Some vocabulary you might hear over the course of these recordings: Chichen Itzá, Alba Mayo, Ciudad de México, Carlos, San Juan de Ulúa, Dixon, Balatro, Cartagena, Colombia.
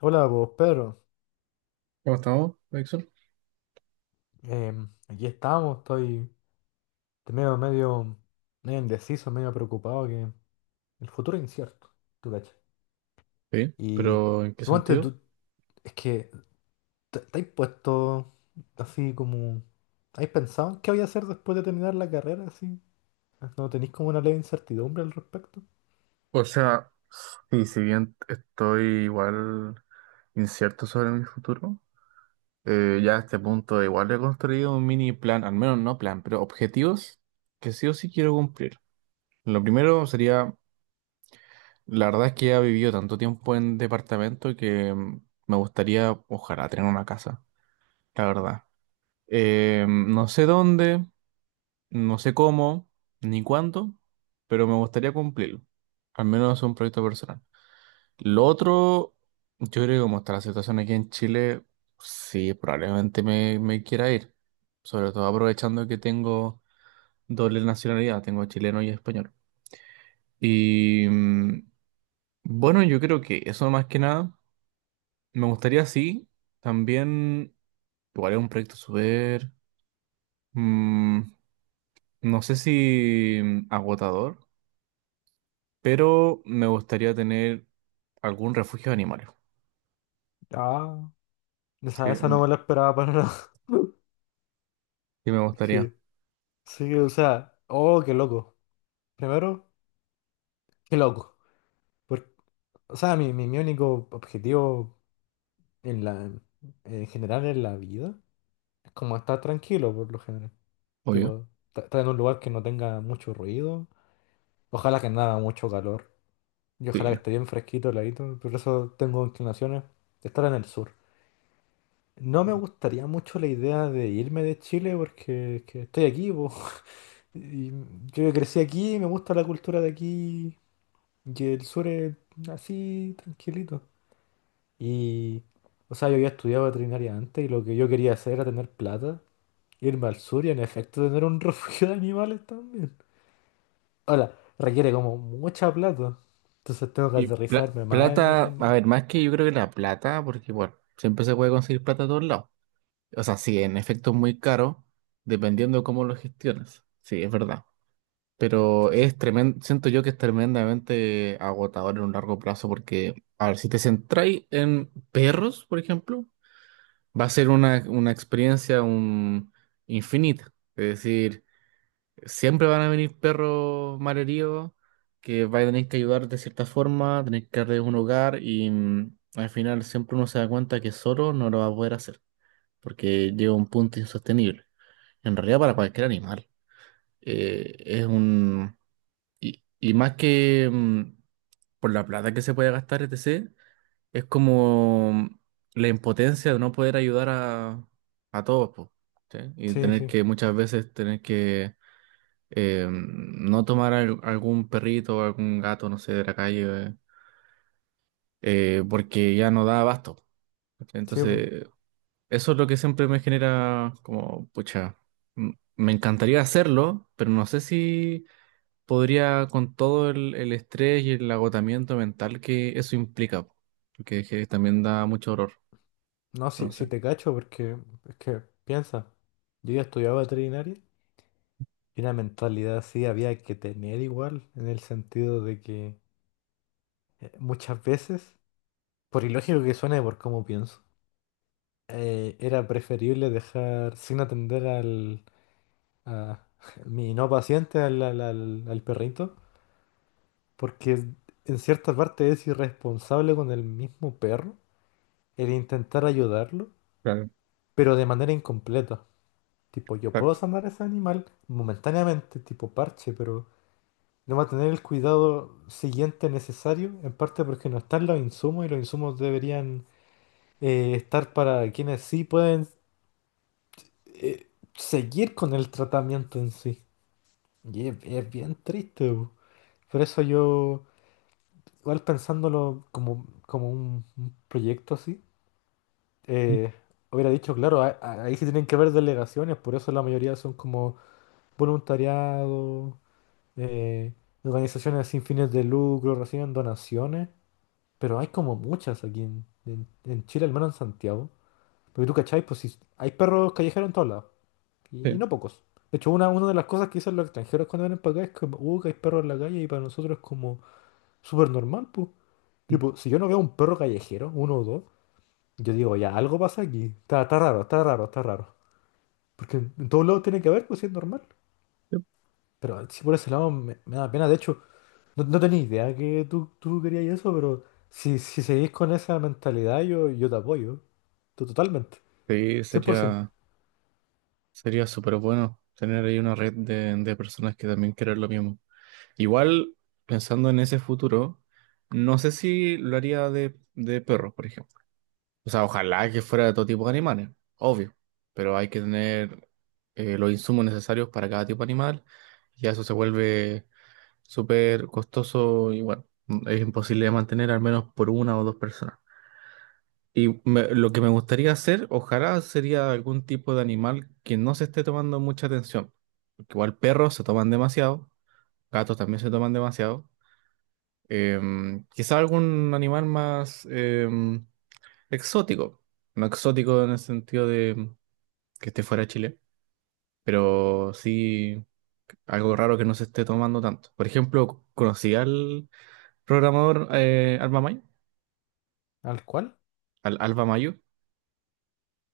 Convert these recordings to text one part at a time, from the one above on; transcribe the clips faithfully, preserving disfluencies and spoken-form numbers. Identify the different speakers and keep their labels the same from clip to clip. Speaker 1: Hola, pues Pedro.
Speaker 2: ¿Cómo estamos, Dixon?
Speaker 1: Em, aquí estamos, estoy medio, medio, medio indeciso, medio preocupado que el futuro es incierto, tú cachai.
Speaker 2: Sí,
Speaker 1: Y
Speaker 2: pero ¿en qué
Speaker 1: suponte
Speaker 2: sentido?
Speaker 1: tú, es que te, te has puesto así como, ¿has pensado en qué voy a hacer después de terminar la carrera? Así, ¿no tenéis como una leve incertidumbre al respecto?
Speaker 2: O sea, y si bien estoy igual incierto sobre mi futuro, eh, ya a este punto igual he construido un mini plan, al menos no plan, pero objetivos que sí o sí quiero cumplir. Lo primero sería, la verdad es que he vivido tanto tiempo en departamento que mm, me gustaría, ojalá, tener una casa, la verdad. Eh, no sé dónde, no sé cómo ni cuánto, pero me gustaría cumplirlo. Al menos es un proyecto personal. Lo otro, yo creo que como está la situación aquí en Chile, sí, probablemente me, me quiera ir. Sobre todo aprovechando que tengo doble nacionalidad, tengo chileno y español. Y mm, bueno, yo creo que eso más que nada, me gustaría sí, también, igual es un proyecto súper, mm, no sé si mm, agotador, pero me gustaría tener algún refugio de animales.
Speaker 1: Ah, esa,
Speaker 2: Sí,
Speaker 1: esa no
Speaker 2: no,
Speaker 1: me la esperaba para nada.
Speaker 2: sí me
Speaker 1: Es
Speaker 2: gustaría,
Speaker 1: que, sí, o sea, oh, qué loco. Primero, qué loco. Por- o sea, mi, mi, mi único objetivo En la, en general en la vida, es como estar tranquilo por lo general.
Speaker 2: obvio.
Speaker 1: Tipo, ta- estar en un lugar que no tenga mucho ruido. Ojalá que no haga mucho calor. Y ojalá que
Speaker 2: Sí.
Speaker 1: esté bien fresquito, heladito. Por eso tengo inclinaciones de estar en el sur. No me gustaría mucho la idea de irme de Chile porque es que estoy aquí, po. Y yo crecí aquí, me gusta la cultura de aquí. Y el sur es así, tranquilito. Y, o sea, yo había estudiado veterinaria antes y lo que yo quería hacer era tener plata. Irme al sur y en efecto tener un refugio de animales también. Ahora, requiere como mucha plata. Entonces tengo que
Speaker 2: Y pla-
Speaker 1: aterrizarme más en...
Speaker 2: plata, a
Speaker 1: en-
Speaker 2: ver, más que yo creo que la plata, porque bueno, siempre se puede conseguir plata a todos lados. O sea, sí, en efecto es muy caro, dependiendo de cómo lo gestiones. Sí, es verdad. Pero es tremendo, siento yo que es tremendamente agotador en un largo plazo, porque, a ver, si te centráis en perros, por ejemplo, va a ser una, una experiencia un, infinita. Es decir, siempre van a venir perros malheridos que va a tener que ayudar de cierta forma, tener que darles un hogar y mm, al final siempre uno se da cuenta que solo no lo va a poder hacer porque llega a un punto insostenible. En realidad para cualquier animal eh, es un... Y, y más que mm, por la plata que se puede gastar, etcétera, es como mm, la impotencia de no poder ayudar a, a todos, po, ¿sí? Y
Speaker 1: Sí,
Speaker 2: tener
Speaker 1: sí,
Speaker 2: que muchas veces tener que eh, no tomar al- algún perrito o algún gato, no sé, de la calle, eh, eh, porque ya no da abasto. ¿Cachai?
Speaker 1: sí, po.
Speaker 2: Entonces, eso es lo que siempre me genera como, pucha, m- me encantaría hacerlo, pero no sé si podría con todo el, el estrés y el agotamiento mental que eso implica, porque que también da mucho horror,
Speaker 1: No,
Speaker 2: no
Speaker 1: si, si
Speaker 2: sé.
Speaker 1: te cacho, porque es que piensa, yo ya estudiaba veterinaria y una mentalidad así había que tener igual, en el sentido de que eh, muchas veces, por ilógico que suene, por cómo pienso, eh, era preferible dejar sin atender al... a mi no paciente, al al- al- al perrito. Porque es- en cierta parte es irresponsable con el mismo perro el intentar ayudarlo,
Speaker 2: Claro,
Speaker 1: pero de manera incompleta. Tipo, yo puedo
Speaker 2: exacto.
Speaker 1: sanar a ese animal momentáneamente, tipo parche, pero no va a tener el cuidado siguiente necesario, en parte porque no están los insumos y los insumos deberían eh, estar para quienes sí pueden, eh, seguir con el tratamiento en sí. Y es, es bien triste, bu. Por eso yo, igual pensándolo como, como un un proyecto así. eh, hubiera dicho, claro, a- a- ahí sí tienen que haber delegaciones, por eso la mayoría son como voluntariado, eh, organizaciones sin fines de lucro, reciben donaciones, pero hay como muchas aquí en, en- en Chile, al menos en Santiago. Porque tú cachai, pues sí, hay perros callejeros en todos lados, y, y
Speaker 2: Sí,
Speaker 1: no pocos. De hecho, una, una de las cosas que dicen los extranjeros cuando vienen para acá es como, uh, que hay perros en la calle, y para nosotros es como súper normal, pues. Tipo, si yo no veo un perro callejero, uno o dos, yo digo, ya, algo pasa aquí. Está, está raro, está raro, está raro. Porque en en todos lados tiene que haber, pues si es normal. Pero sí, por ese lado me, me da pena. De hecho, no, no tenía idea que tú, tú querías eso, pero si, si seguís con esa mentalidad, yo, yo te apoyo. Tú Totalmente.
Speaker 2: sí,
Speaker 1: cien por ciento.
Speaker 2: sería, sería súper bueno tener ahí una red de, de personas que también quieran lo mismo. Igual, pensando en ese futuro, no sé si lo haría de, de perros, por ejemplo. O sea, ojalá que fuera de todo tipo de animales, obvio, pero hay que tener eh, los insumos necesarios para cada tipo de animal y eso se vuelve súper costoso y bueno, es imposible de mantener al menos por una o dos personas. Y me- lo que me gustaría hacer, ojalá, sería algún tipo de animal que no se esté tomando mucha atención. Porque igual perros se toman demasiado, gatos también se toman demasiado. Em, quizá algún animal más em, exótico. No exótico en el sentido de que esté fuera de Chile, pero sí algo raro que no se esté tomando tanto. Por ejemplo, conocí al programador eh, Alba Mayo.
Speaker 1: ¿Al cual?
Speaker 2: Al, Alba Mayo.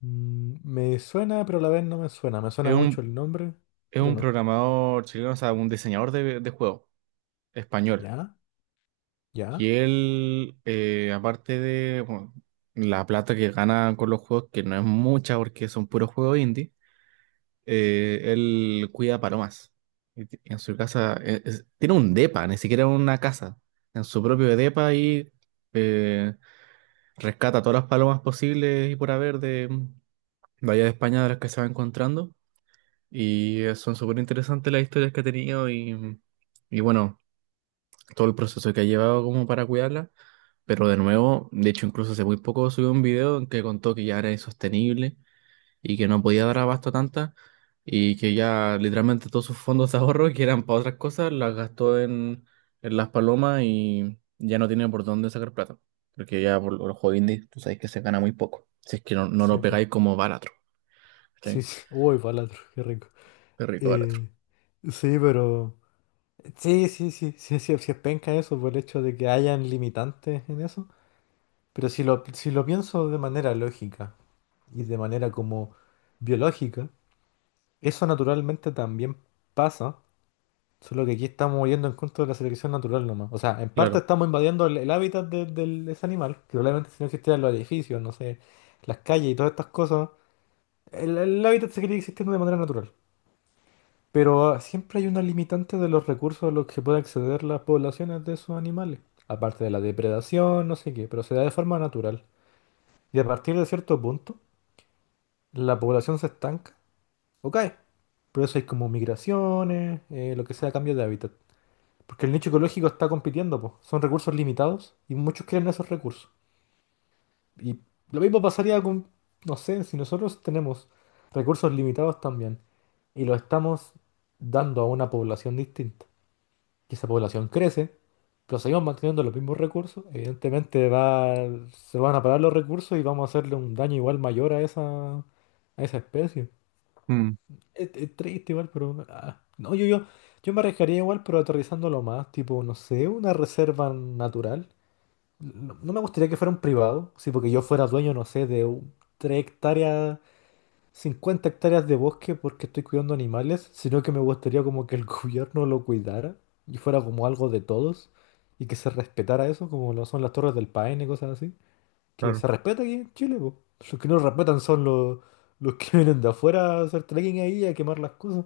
Speaker 1: Mm, me suena, pero a la vez no me suena. Me
Speaker 2: Es
Speaker 1: suena mucho
Speaker 2: un,
Speaker 1: el nombre,
Speaker 2: es
Speaker 1: pero
Speaker 2: un
Speaker 1: no.
Speaker 2: programador chileno, o sea, un diseñador de, de juegos español.
Speaker 1: ¿Ya? ¿Ya?
Speaker 2: Y él, eh, aparte de bueno, la plata que gana con los juegos, que no es mucha porque son puros juegos indie. eh, él cuida palomas. Y ti- en su casa, eh, es- tiene un depa, ni siquiera una casa. En su propio depa y eh, rescata todas las palomas posibles y por haber de, de allá de España de las que se va encontrando. Y eh, son súper interesantes las historias que ha tenido y, mm, y bueno, todo el proceso que ha llevado como para cuidarla. Pero de nuevo, de hecho incluso hace muy poco subió un video en que contó que ya era insostenible y que no podía dar abasto a tantas y que ya literalmente todos sus fondos de ahorro que eran para otras cosas las gastó en, en las palomas y ya no tiene por dónde sacar plata. Porque ya por los juegos indies tú sabes que se gana muy poco. Si es que no, no lo
Speaker 1: Sí, po.
Speaker 2: pegáis como Balatro.
Speaker 1: Sí,
Speaker 2: ¿Cachai?
Speaker 1: sí. Uy, Balatro, qué rico.
Speaker 2: Qué rico Balatro.
Speaker 1: Eh, sí, pero... Sí, sí, sí, sí, sí, sí es penca eso por el hecho de que hayan limitantes en eso. Pero si lo, si lo pienso de manera lógica y de manera como biológica, eso naturalmente también pasa, solo que aquí estamos yendo en contra de la selección natural nomás. O sea, en parte
Speaker 2: Claro,
Speaker 1: estamos invadiendo el, el hábitat de, del- de ese animal, que probablemente si no existieran los edificios, no sé, las calles y todas estas cosas, el, el hábitat seguiría existiendo de manera natural. Pero ah, siempre hay una limitante de los recursos a los que pueden acceder las poblaciones de esos animales. Aparte de la depredación, no sé qué, pero se da de forma natural. Y a partir de cierto punto, la población se estanca o cae. Por eso hay como migraciones, eh, lo que sea, cambio de hábitat. Porque el nicho ecológico está compitiendo, po. Son recursos limitados y muchos quieren esos recursos. Y lo mismo pasaría con, no sé, si nosotros tenemos recursos limitados también y los estamos dando a una población distinta, que esa población crece, pero seguimos manteniendo los mismos recursos, evidentemente va, se van a parar los recursos y vamos a hacerle un daño igual mayor a esa, a esa especie.
Speaker 2: mm,
Speaker 1: Es, es triste igual, pero... ah, no, yo, yo, yo me arriesgaría igual, pero aterrizándolo más, tipo, no sé, una reserva natural. No, no me gustaría que fuera un privado, sí, porque yo fuera dueño, no sé, de un- tres hectáreas cincuenta hectáreas de bosque porque estoy cuidando animales, sino que me gustaría como que el gobierno lo cuidara y fuera como algo de todos y que se respetara eso, como lo son las Torres del Paine y cosas así. Que
Speaker 2: claro,
Speaker 1: se respeta aquí en Chile, po. Los que no lo respetan son los, los que vienen de afuera a hacer trekking ahí y a quemar las cosas.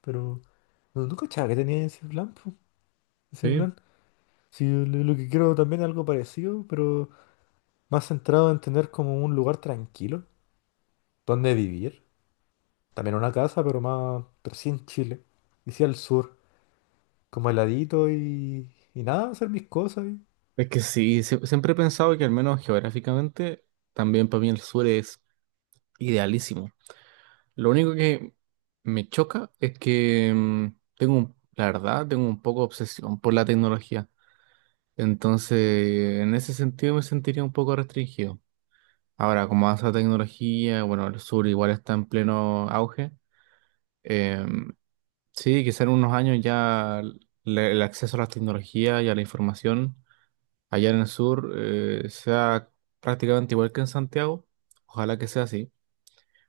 Speaker 1: Pero no, no cachaba que tenía ese plan, po. Ese
Speaker 2: sí.
Speaker 1: plan. Sí, yo lo lo que quiero también es algo parecido, pero más centrado en tener como un lugar tranquilo donde vivir. También una casa, pero más, pero sí en Chile. Y sí al sur, como heladito y, y nada, hacer mis cosas. y-
Speaker 2: Es que sí, sie- siempre he pensado que al menos geográficamente, también para mí el sur es idealísimo. Lo único que me choca es que mm, tengo, un- la verdad, tengo un poco de obsesión por la tecnología. Entonces, en ese sentido me sentiría un poco restringido. Ahora, como avanza la tecnología, bueno, el sur igual está en pleno auge. eh, sí, quizá en unos años ya le- el acceso a las tecnologías y a la información allá en el sur eh, sea prácticamente igual que en Santiago. Ojalá que sea así.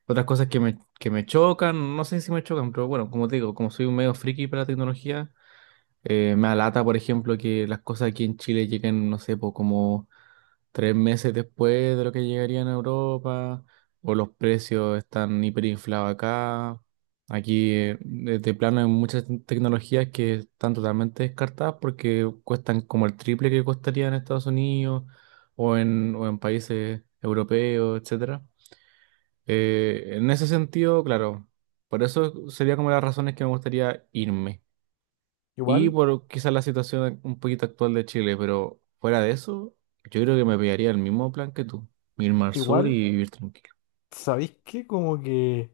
Speaker 2: Otras cosas que me, que me chocan, no sé si me chocan, pero bueno, como te digo, como soy un medio friki para la tecnología, eh, me alata, por ejemplo, que las cosas aquí en Chile lleguen, no sé, po, como tres meses después de lo que llegaría en Europa, o los precios están hiperinflados acá. Aquí, eh, de de plano, hay muchas te- tecnologías que están totalmente descartadas porque cuestan como el triple que costaría en Estados Unidos o en, o en países europeos, etcétera. Eh, en ese sentido, claro, por eso sería como las razones que me gustaría irme. Y
Speaker 1: Igual,
Speaker 2: por quizás la situación un poquito actual de Chile, pero fuera de eso, yo creo que me pegaría el mismo plan que tú, irme al sur y
Speaker 1: igual,
Speaker 2: vivir tranquilo.
Speaker 1: ¿sabéis qué? Como que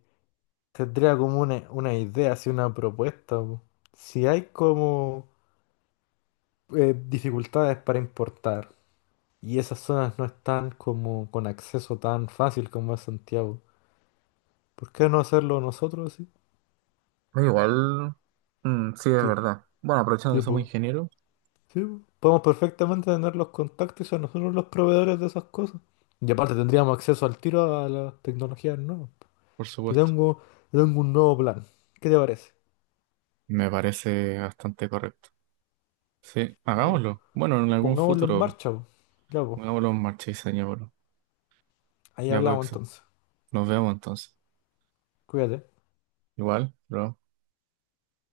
Speaker 1: tendría como una, una idea, así una propuesta, po. Si hay como eh, dificultades para importar y esas zonas no están como con acceso tan fácil como es Santiago, ¿por qué no hacerlo nosotros así?
Speaker 2: Igual, mm, sí, es
Speaker 1: Ti-
Speaker 2: verdad. Bueno, aprovechando que somos
Speaker 1: Tipo,
Speaker 2: ingenieros,
Speaker 1: sí, po, podemos perfectamente tener los contactos y ser nosotros los proveedores de esas cosas. Y aparte tendríamos acceso al tiro a las tecnologías nuevas.
Speaker 2: por
Speaker 1: Te
Speaker 2: supuesto.
Speaker 1: tengo, te tengo un nuevo plan. ¿Qué te parece?
Speaker 2: Me parece bastante correcto. Sí,
Speaker 1: Ya, po.
Speaker 2: hagámoslo. Bueno, en algún
Speaker 1: Pongámoslo en
Speaker 2: futuro,
Speaker 1: marcha, po. Ya, po.
Speaker 2: hagámoslo en marcha y señor.
Speaker 1: Ahí
Speaker 2: Ya puede
Speaker 1: hablamos
Speaker 2: ser.
Speaker 1: entonces.
Speaker 2: Nos vemos entonces.
Speaker 1: Cuídate.
Speaker 2: Igual, bro.